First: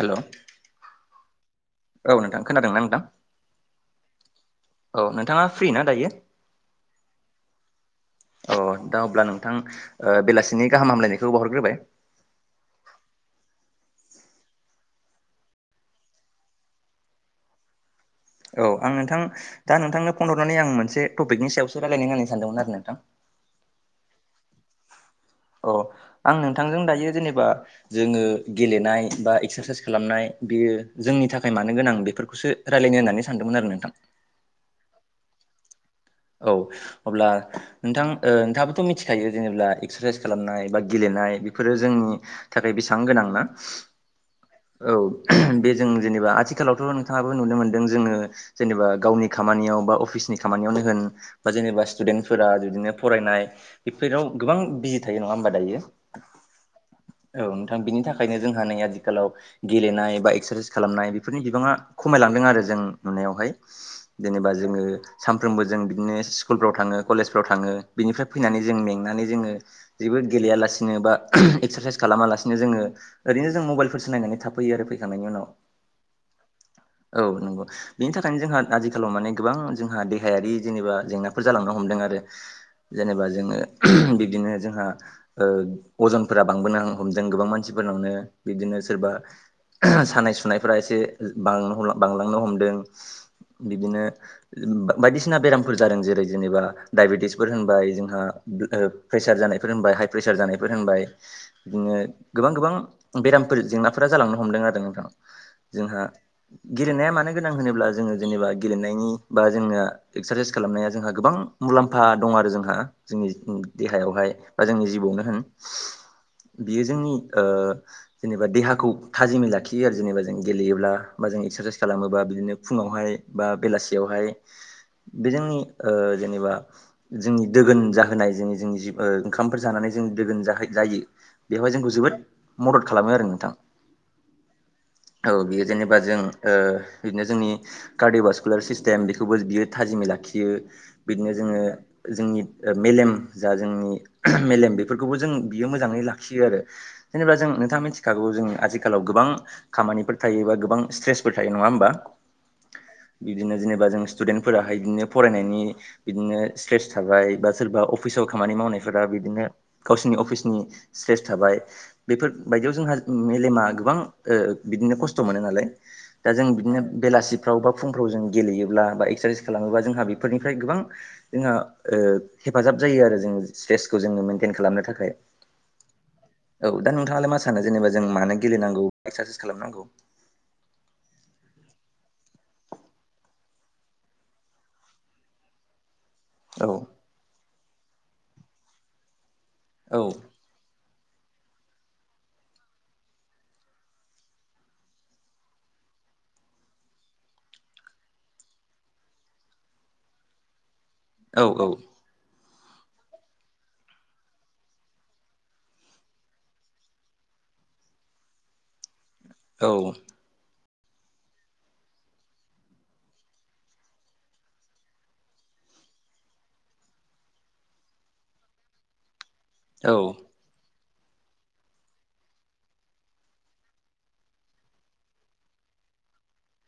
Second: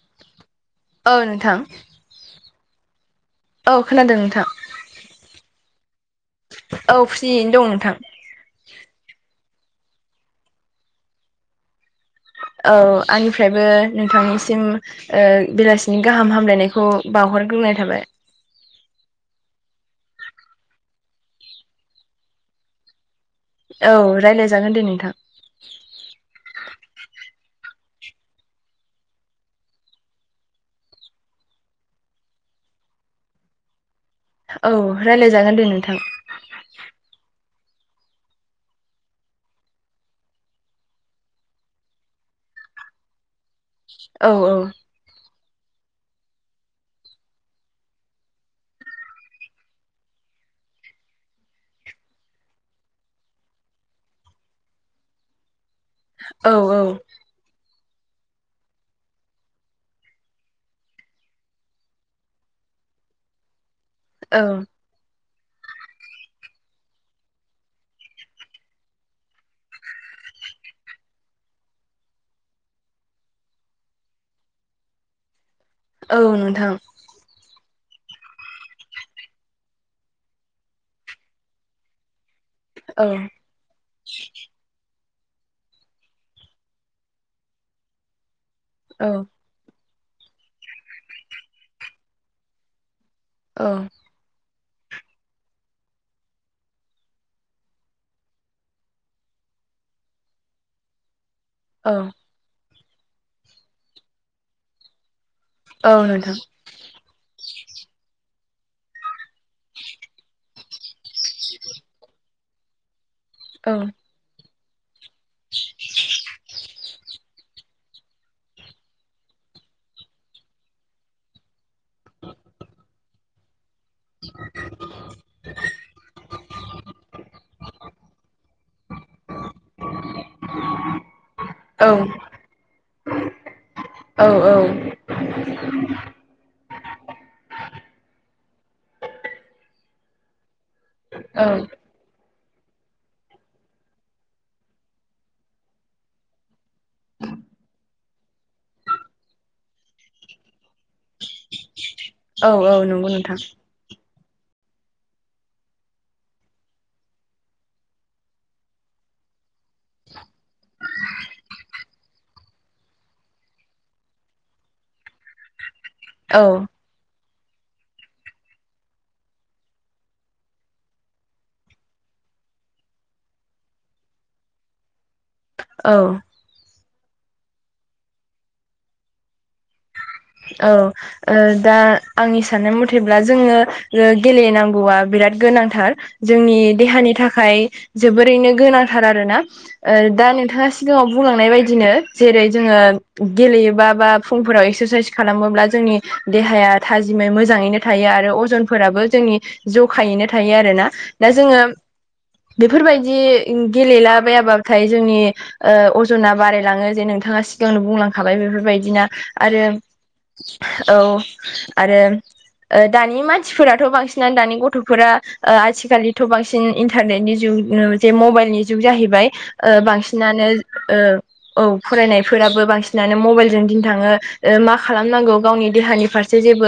Hello औ नोंथां औ नोंथां खोनादोंना नोंथां औ खोनादों नोंथां औ नोंथाङा फ्रिना दायो? औ फ्रियैनो दं नोंथां अ दा अब्ला नोंथां ओ बेलासिनि गाहाम हामलायनायखौ बावहरग्रोबाय, औ आंनिफ्रायबो नोंथांनिसिम ओ बेलासिनि गाहाम हामलायनायखौ बावहरग्रोनाय थाबाय, औ आं नोंथां दा नोंथांनो फन हरनानै आं मोनसे टपिकनि सायावसो रायलायनो होना सानदोंमोन आरो नोंथां, औ रायलायजागोन दे नोंथां, अ आं नोंथांजों दायो जेनेबा जोङो गेलेनाय बा एक्सारसाइस खालामनाय बेयो जोंनि थाखाय मानो गोनां बेफोरखौसो रायलायनो होननानै सानदोंमोन आरो नोंथां औ रायलायजागोन दे नोंथां औ अब्ला नोंथां ओ नोंथाङाबोथ' मिथिखायो जेनेब्ला एक्सारसाइस खालामनाय बा गेलेनाय बेफोरो जों थाखाय बेसां गोनांना औ औ औ बे जों जेनेबा आथिखालावथ' नोंथाङाबो नुनो मोनदों जोङो, जेनेबा गावनि खामानियाव बा अफिसनि खामानियावनो होन बा जेनेबा स्टुदेन्टफोरा बिदिनो फरायनाय बेफोराव गोबां बिजि थायो नङा होमबा दायो। औ औ औ नोंथां बिनि थाखायनो जोंहा नै आथिखालाव, गेलेनाय बा एक्सारसाइस खालामनाय बेफोरनि बिबाङा खमायलांदों आरो जों नुनायावहाय, औ जेनेबा जोङो सानफ्रोमबो जों बिदिनो स्कुलफ्राव थाङो कलेजफ्राव थाङो बेनिफ्राय फैनानै जों मेंनानै जोङो, जेबो गेलेयालासिनो बा एक्सारसाइस खालामालासिनो जोङो, ओरैनो जों मबाइलफोरसो नायनानै थाफैयो आरो फैखांनायनि उनाव, औ नोंथां औ नंगौ बेनि थाखायनो जोंहा आजिखालाव माने गोबां जोंहा देहायारि, जेनेबा जेंनाफोर जालांनो हमदों आरो औ जेनेबा जोङो बिब्दिनो जोंहा अजनफोरा बांबोनो हमदों गोबां मानसिफोरनावनो बिदिनो सोरबा, औ सानाय सुनायफोरा एसे बांलांनो हमदों औ बिदिनो, बायदि बायसिना बेरामफोर जादों जेरै जेनेबा डायबेटिसफोर होनबाय जोंहा प्रेसार जानायफोरबाय हाइ प्रेसार जानायफोर होनबाय, बिदिनो औ गोबां गोबां बेरामफोर जेंनाफोरा जालांनो हमदों आरो नोंथां, औ जोंहा नोंथां गेलेनाया मानो गोनां होनोब्ला जोङो जेनेबा गेलेनायनि बा जोंना, एक्सारसाइस खालामनाया जोंहा गोबां मुलाम्फा दं आरो जोंहा जोंनि औ देहायावहाय, बा जोंनि जिबआवनो होन बियो जोंनि जेनेबा देहाखौ थाजिमै लाखियो आरो जेनेबा जों गेलेयोब्ला बा जों एक्सारसाइस खालामोबा बिदिनो फुङावहाय, बा बेलासियावहाय, हाय बेजोंनि ओ जेनेबा, जोंनि दोगोन जाहोनाय जोंनि जोंनि जि ओंखामफोर जानानै जों दोगोन जायो, बेवहाय औ जोंखौ जोबोद मदद खालामो आरो नोंथां, औ औ औ बियो जेनेबा जों बिदिनो जोंनि कार्डअ' बासकुलार सिस्टेम बेखौबो बियो, थाजिमै लाखियो बिदिनो जोङो, जोंनि मेलेम जा जोंनि मेलेम बेफोरखौबो जों बियो मोजाङै लाखियो आरो जेनेबा जों नोंथाङा मिथिखागौ जों आथिखालाव गोबां खामानिफोर थायो एबा गोबां स्ट्रेसफोर थायो नङा होमबा? औ औ नंगौ नोंथां। बा जों स्टुडेन्टफोराहाय बिदिनो फरायनायनि बिदिनो स्ट्रेस थाबाय बा सोरबा अफिसाव खामानि मावनायफोरा बिदिनो गावसिरनि अफिसनि स्ट्रेस थाबाय। बेफोरबायायदियाव जोंहा मेलेमा गोबां बिदिनो खस्थ' मोनो नालाय दा औ जों बिदिनो बेलासिफ्राव बा फुंफ्राव जों गेलेयोब्ला बा एक्सारसाइस खालामोबा जोंहा बेफोरनिफ्राय गोबां जोंहा ओ हेफाजाब जायो आरो जोंनो स्ट्रेसखौ जोङो मेइनटेन खालामनो थाखाय। औ औ दा नोंथाङालाय मा सानो? जेनेबा जों मानो गेलेनांगौ एक्सारसाइस खालामनांगौ। औ ओ दा आंनि साननाय मथेब्ला जोङो गेलेनांगौआ बिराद गोनांथार, जोंनि औ देहानि थाखाय जोबोरैनो गोनांथार आरोना औ दा नोंथाङा, सिगाङाव बुंलांनाय बायदिनो जेरै जोङो गेलेयोबा बा फुंफोराव एक्सारसाइस, खालामोब्ला जोंनि देहाया थाजिमै मोजाङैनो थायो आरो अजनफोराबो जोंनि, ज'खायैनो थायो आरो ना दा औ जोङो, बेफोरबायदि गेलेलाबायाब्लाथाय जोंनि ओ अजना बारायलाङो जे नोंथाङा सिगांनो बुंलांखाबाय बेफोरबायदिना औ आरो औ आरो ओ दानि मानसिफोराथ' बांसिनानो दानि गथ'फोरा ओ आथिखाालनिथ' बांसिन बांसिन इन्टारनेटनि जुग जे मबाइलनि जुग जाहैबाय औ बांसिनानो ओ औ फरायनायफोराबो बांसिनानो मबाइलजों दिन थाङो ओ माखा खालामनांगौ गावनि देहानि फारसे जेबो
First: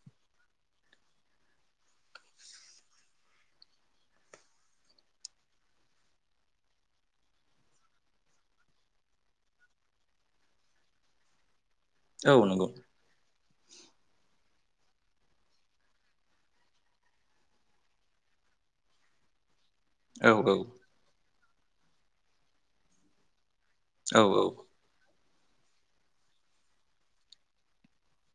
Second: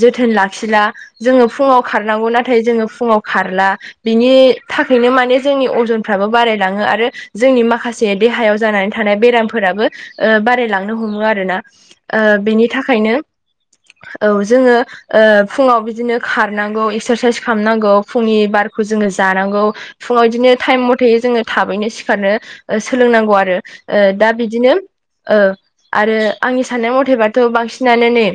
जोथोन ओ लाखिला। जोङो फुङाव खारनांगौ नाथाय जोङो फुङाव खारला। बिनि थाखायनो माने जोंनि अजनफ्राबो बारायलाङो आरो जोंनि माखासे देहायाव जानानै थानाय बेरामफोराबो बारायलांनो हमो आरोना। औ नंगौ बेनि थाखायनो औ जोङो ओ फुङाव बिदिनो खारनांगौ एक्सारसाइस खालामनांगौ फुंनि बारखौ जोङो जानांगौ। फुङाव औ बिदिनो टाइम मथेै जोङो थाबैनो सिखारनो सोलोंनांगौ आरो। ओ औ दा बिदिनो ओ आरो आंनि साननाय मथेबाथ' बांसिनानो नै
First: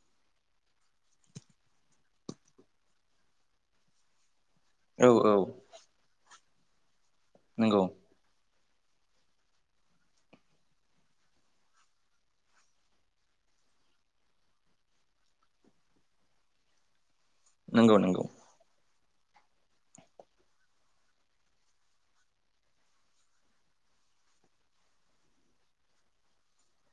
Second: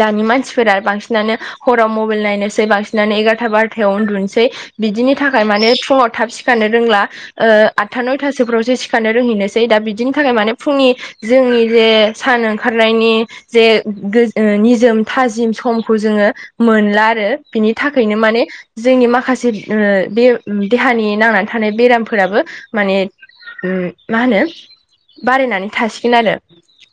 दानि मानसिफोरा बांसिनानो हराव मबाइल नायनोसै बांसिनानो एगारथा बार'थायाव उन्दुनोसै। औ बिदिनि औ थाखाय माने फुङाव थाब सिखारनो रोंला ओ नंगौ आतथा नय थासोफ्रावसो सिखारनो रोंहैनोसै दा बिदिनि थाखाय माने फुंनि जोंनि जे सान ओंखारनायनि जे निजोम थाजिम समखौ जोङो मोनला आरो। बिनि नंगौ थाखायनो नंगौ माने जोंनि माखासे बे देहानि नांनानै थानाय बेरामफोराबो माने उम मा होनो बारायनानै थासिगोन आरो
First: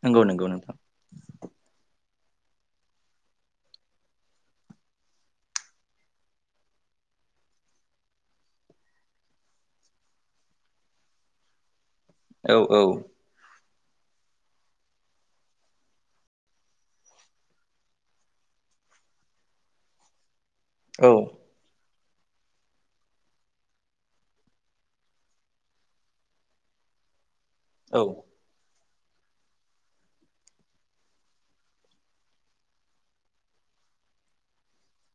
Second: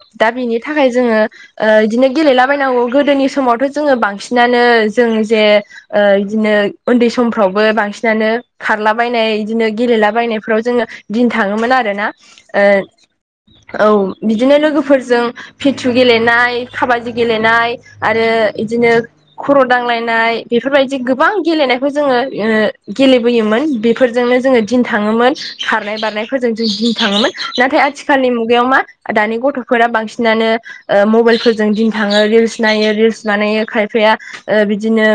नंगौ दा नंगौ बिनि नोंथां थाखाय जोङो ओ बिदिनो गेलेलाबायनांगौ गोदोनि समावथ' जोङो बांसिनानो जों जे ओ इदिनो उन्दै समफ्रावबो बांसिनानो खारलाबायनाय बिदिनो गेलेलाबायनायफ्राव जोङो दिन थाङोमोन आरोना औ ऐ औ औ बिदिनो लोगोफ फोरजों फिथु गेलेनाय खाबादि गेलेनाय आरो इदिनो खर' दांलायनाय बेफोरबायदि औ गोबां गेलेनाय जोङो गेलेबोयोन बेफोरजोंनो जोङो दिन थाङोमोन खारनाय बारनाय फोरजों जों दिन थाङोमोन नाथाय औ आथिखालनि मुगायाव मा दानि गथ' फोरा बांसिनानो मबाइलफोरजों दिन थाङो रिल्स नायो रिल्स बानायो खायफाया। ओ बिदिनो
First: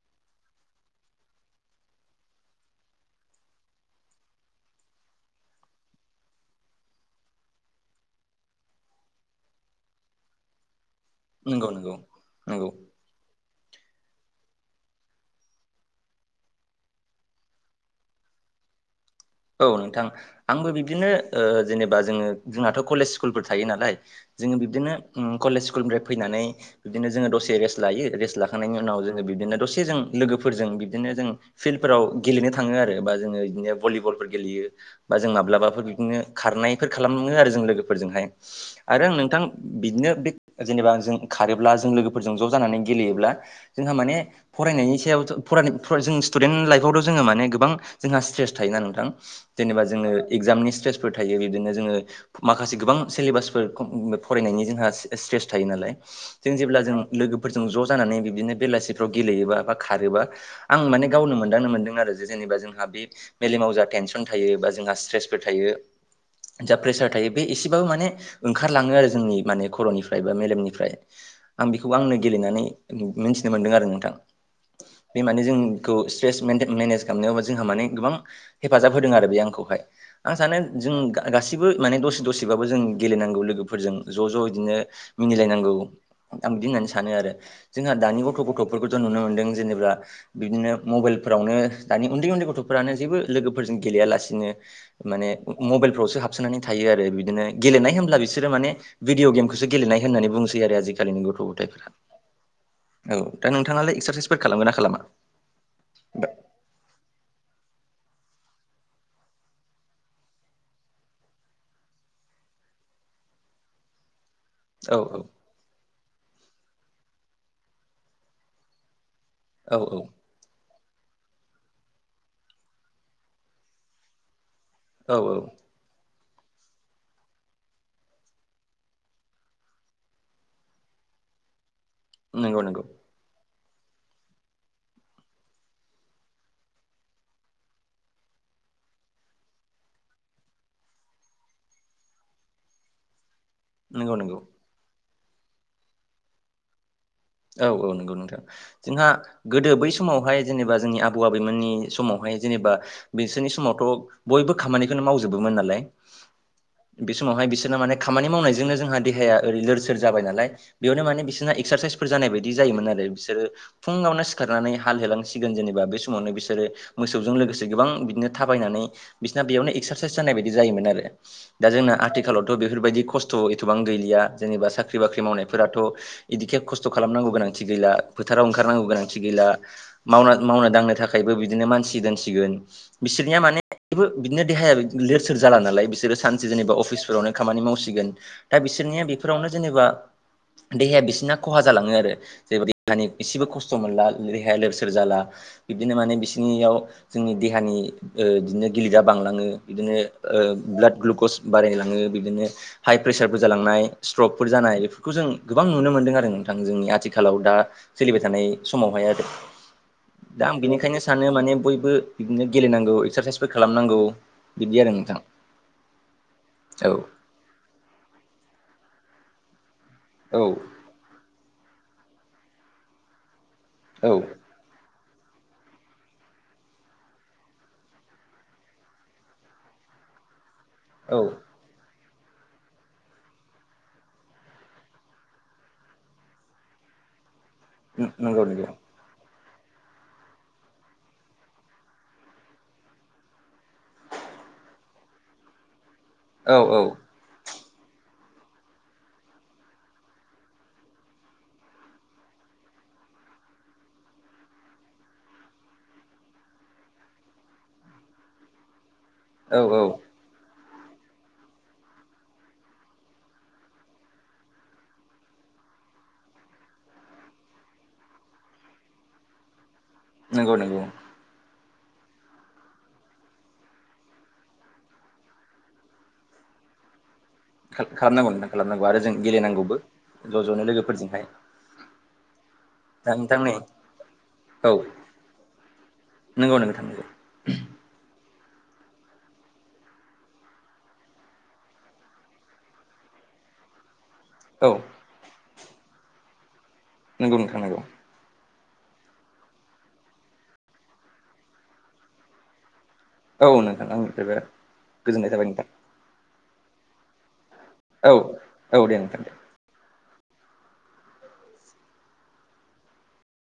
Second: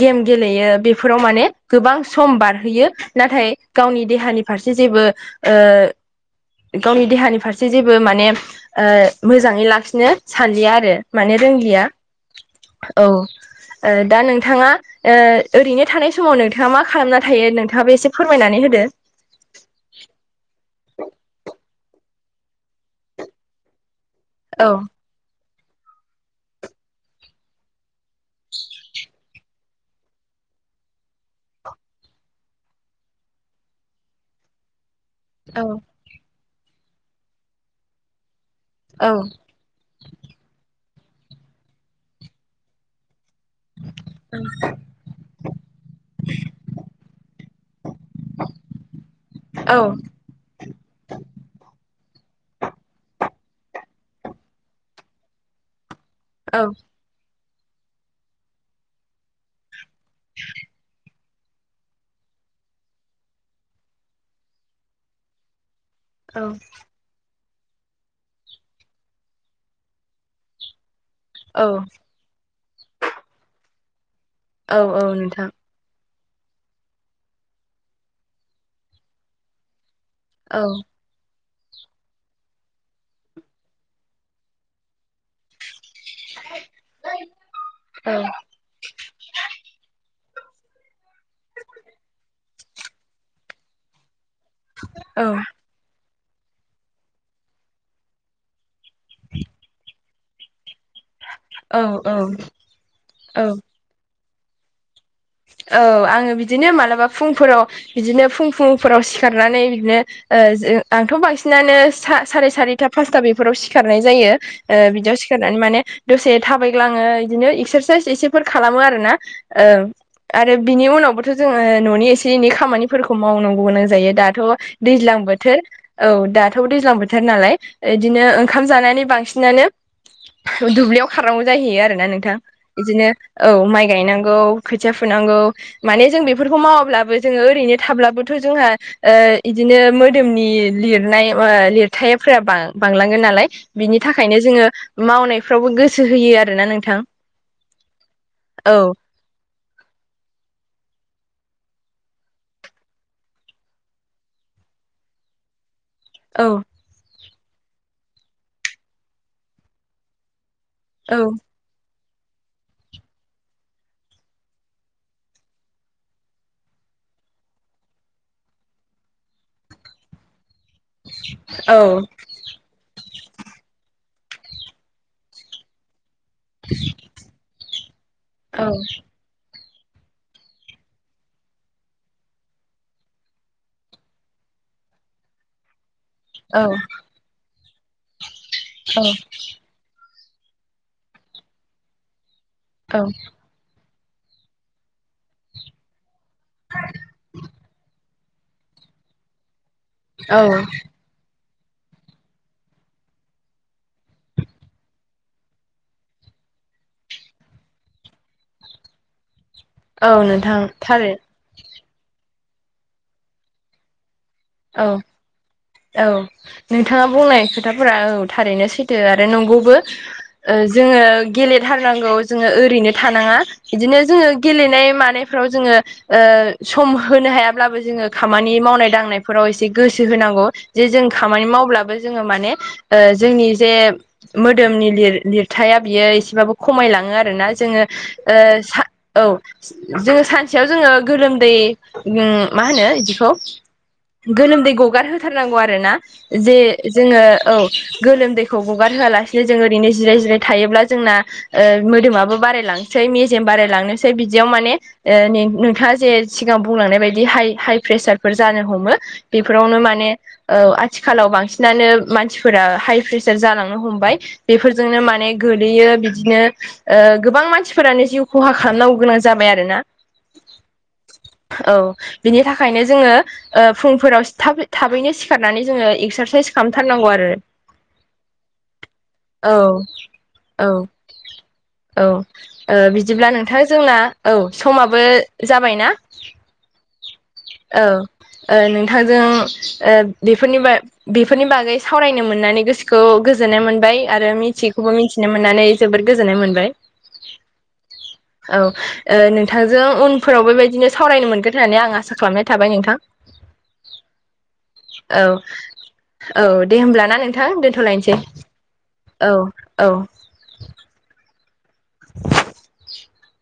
गेम गेलेयो बेफोराव माने गोबां सम बारहोयो। नाथाय गावनि देहानि फारसे जेबो ओ गावनि देहानि फारसे जेबो माने ओ मोजाङै लाखिनो सानलिया आरो माने नंगौ रोंलिया नंगौ नंगौ औ। ओ दा नोंथाङा ओ ओरैनो थानाय समाव नोंथाङा मा खालामना थायो नोंथाङाबो एसे फोरमायनानै होदो। औ नोंथां आंबो बिब्दिनो जेनेबा जोङो जोंहथ' कलेज स्कुलफोर थायो नालाय जोङो औ बिब्दिनो कलेज स्कुलनिफ्राय फैनानै बिदिनो जोङो दसे रेस्ट लायो। रेस्ट लाखांनायनि उनाव जोङो बिदिनो दसेजों लोगोफोरजों बिदिनो जों फिल्डफोराव गेलेनो थाङो आरो बा जोङो बिदिनो भलिबल गेलेयो बा जों औ माब्लाबाफोर बिदिनो खारनायफोर खालामो आरो जों लोगोफोरजोंहाय। आरो औ नोंथां बिदिनो बे जेनेबा जों खारोब्ला जों लोगोफोरजों ज' जानानै गेलेयोब्ला जोंहा माने फरायनायनि सायावथ' फरायनाय-फराय जों स्टुडेन्ट लाइफआवथ' जोङो माने गोबां जोंहा स्ट्रेस थायोना नोंथां? औ जेनेबा जोङो एगजामनि स्ट्रेसफोर थायो बिदिनो जोङो। माखासे गोबां सिलेबासफोर फरायनायनि जोंहा स्ट्रेस थायो नालाय। जों जेब्ला औ जों लोगोफोरजों ज' जानानै बिदिनो बेलासिफ्राव गेलेयोबा बा खारोबा आं माने गावनो मोनांनो मोनदों आरो जेनेबा जोंहा बे मेलेमाव जा टेन थायो बा जोंहा स्ट्रेसफोर थायो। औ जा प्रेसार थायो बे एसेबाबो माने ओंखारलाङो आरो जोंनि माने खर'निफ्राय बा मेलेमनिफ्राय। औ आं बेखौबो आंनो गेलेनानै मिथिनो मोनदों आरो नोंथां। औ औ बे माने नोंथां जोंनि स्ट्रेस मेन मेनेज खालामनायावा जोंहा माने गोबां हेफाजाब होदों आरो बे आंखौहाय। आं सानो औ जों गा गासिबो माने दसे दसेबाबो जों गेलेनांगौ लोगोफोरजों ज' ज' बिदिनो मिनिलायनांगौ। आं बिदि होननानै सानो आरो जोंहा औ दानि गथ' गथ' फोरखौथ' नुनो मोनदों जेनेबा बिदिनो मबाइलफोरावनो दानि उन्दै उन्दै गथ'फ्रानो जेबो लोगोफोरजों गेलेयालासिनो औ माने मबेलफ्रावसो हाबसोनानै थायो आरो बिदिनो गेलेनाय होमब्ला बिसोर माने भिडिअ गेमखौसो गेलेनाय होनानै बुंसै आजि कालिनि गथ' औ गथायफोरा औ औ। दा नोंथाङालाय एक्सासायस फोर खालामो ना खालामा? औ आङो बिदिनो मालाबा फुंफोराव बिदिनो फुं फुंफोराव सिखारनानै बिदिनो ओ आंथ' बांसिनानो सा साराय सारिथा पासथा बेफोराव सिखारनाय जायो। ओ औ बिदियाव सिखारनानै माने दसे थाबायग्लाङो इदिनो एक्सारसाइस एसेफोर खालामो आरो ना। औ ओं। आरो बिनि उनावबोथ' जोङो न'नि एसे एनै खामानिफोरखौ मावनांगौ गोनां जायो। दाथ' औ दैज्लां औ बोथोर औ दाथ' दैज्लां बोथोर नालाय इदिनो ओंखाम जानानै बांसिनानो दुब्लियाव खारनांगौ जाहैयो आरोना नोंथां नंगौ नंगौ बिदिनो औ माइ गायनांगौ खोथिया फुनांगौ माने जों बेफोरखौ मावाब्लाबो जोङो ओरैनो थाब्लाबोथ' जोंहा ओ इदिनो मोदोमनि लिरनाय लिरथायफोरा बांलांगोन नालाय बिनि नंगौ नंगौ थाखायनो जोङो मावनायफ्रावबो गोसो होयो आरोना नोंथां। औ औ नंगौ नोंथां। औ जोंहा गोदो बै समावहाय जेनेबा जोंनि आबौ आबैमोननि समावहाय जेनेबा बिसोरनि समावथ' बयबो खामानिखौनो मावजोबोमोन नालाय औ। बे समावहाय बिसोरना माने खामानि मावनायजोंनो जोंहा देहाया ओरै लोर सोर जाबाय नालाय बेयावनो औ माने बिसोरना एक्सारसाइसफोर जानाय बायदि जायोमोन आरो बिसोरो फुङावनो सिखारनानै हाल हेलांसिगोन जेनेबा बे समावनो बिसोरो मोसौजों लोगोसे गोबां बिदिनो थाबायनानै बिसिना बेयावनो एक्सारसाइस जानाय बायदि जायोमोन आरो। दा औ जोंना आथिखालाव थ' बेफोरबायदि खस्थ' एथ'बां गैलिया जेनिबा साख्रि बाख्रि मावनायफोराथ' इदिखे खस्थ' खालामनांगौ गोनांथि गैला फोथाराव औ ओंखारनांगौ गोनांथि गैला मावना मावनो दांनो थाखायबो बिदिनो मानसि दोनसिगोन। बिसोरनिया माने जेबो बिदिनो देहाया लोर सोर जाला नालाय बिसोरो सान से जेन'बा अफिसफोरावनो खामानि मावसिगोन दा औ बिसोरनिया बेफोरावनो जेनेबा देहाया बिसिना खहा जालाङो आरो जेनेबा औ देहानिसेबो खस्थ' सम मोनला देहाया लोरसोर जाला बिब्दिनो माने बिसिनियाव जोंनि देहानि ओ बिदिनो गिलिरा बांलाङो बिदिनो औ ओ ब्लाद ग्लुकस बारायलाङो बिदिनो हाइ प्रेसारबो जालांनाय स्ट्रपफोर जानाय बेफोरखौ जों गोबां नुनो मोन्दों आरो थां जोंनि आथिखालाव दा सोलिबाय थानाय समावहाय आरो औ दा आं नोंथां बिनिखायनो थारै सानो माने बयबो बिदिनो गेलेनांगौ एक्सारसाइसबो खालामनांगौ बिदि औ आरो नोंथां औ औ नोंथाङा बुंनाय खो खोथाफोरा औ थारैनो सैथो आरो नंगौबो। औ ओ जोङो गेलेथारनांगौ जोङो ओरैनो थानाङा। बिदिनो औ जोङो गेलेनाय मानायफ्राव जोङो सम होनो हायाब्लाबो जोङो खामानि मावनाय दांनाय फोराव एसे गोसो होनांगौ जे जों औ खामानि मावब्लाबो जोङो माने जोंनि जे मोदोमनि लिर लिरथाया बियो एसेबाबो खमायलाङो आरोना। जोङो नंगौ नंगौ सा औ जोङो सानसेयाव जोङो गोलोमदै मा होनो बिदिखौ गोलोमदै गगारहोथारनांगौ आरोना जे औ औ जोङो औ गोलोमदैखौ गगार होआलासिसेनो जों ओरैनो जिराय जिराय थायोब्ला जोंना ओ मोदोमाबो बारायलांनोसै मेजेम बारायलांनोसै बिदियाव माने ओ नोंथाङा जे सिगां बुंलांनाय बायदि हाइ हाइ प्रेसारफोर जानो हमो औ बेफोरावनो औ माने औ आथिखालाव बांसिनानो मानसिफोरा हाइ प्रेसार जालांनो हमबाय बेफोरजोंनो माने गोलैयो बिदिनो ओ गोबां मानसिफोरानो जिउ खहा खालामनांगौ गोनां जाबाय आरो ना नंगौ नंगौ औ बिनि थाखायनो जोङो फुंफोराव थाब-थाबैनो सिखारनानै जोङो एक्सारसाइस खालामथारनांगौ आरो खाल खालामनांगौ नोंथां खालामनांगौ आरो जों औ गेलेनांगौबो ज' ज'नो औ लोगोफोरजोंहाय औ दा बिदिब्ला ओ नै नोंथां जोंना औ समाबो जाबायना नंगौ नोंथां नोंगौ। औ ओ नोंथांजों ओ बेफोरनि बागै बेफोरनि बागै सावरायनो मोननानै गोसोखौ गोजोननाय मोनबाय आरो औ थिखौबो मिथिनो मोननानै जोबोद गोजोननाय मोनबाय नोंगौ नोंथां नोंगौ औ ओ नोंथांजों उनफोराव बेबायदिनो सावरायनो मोनगोन होननानै आं आसा खालामनाय थाबाय नोंथां। औ नोंथां आंनिफ्रायबो। औ गोजोननाय थाबाय नोंथां औ दे होमब्लाना नोंथां औ दोनथ'लायनोसै औ दे नोंथां दे औ। औ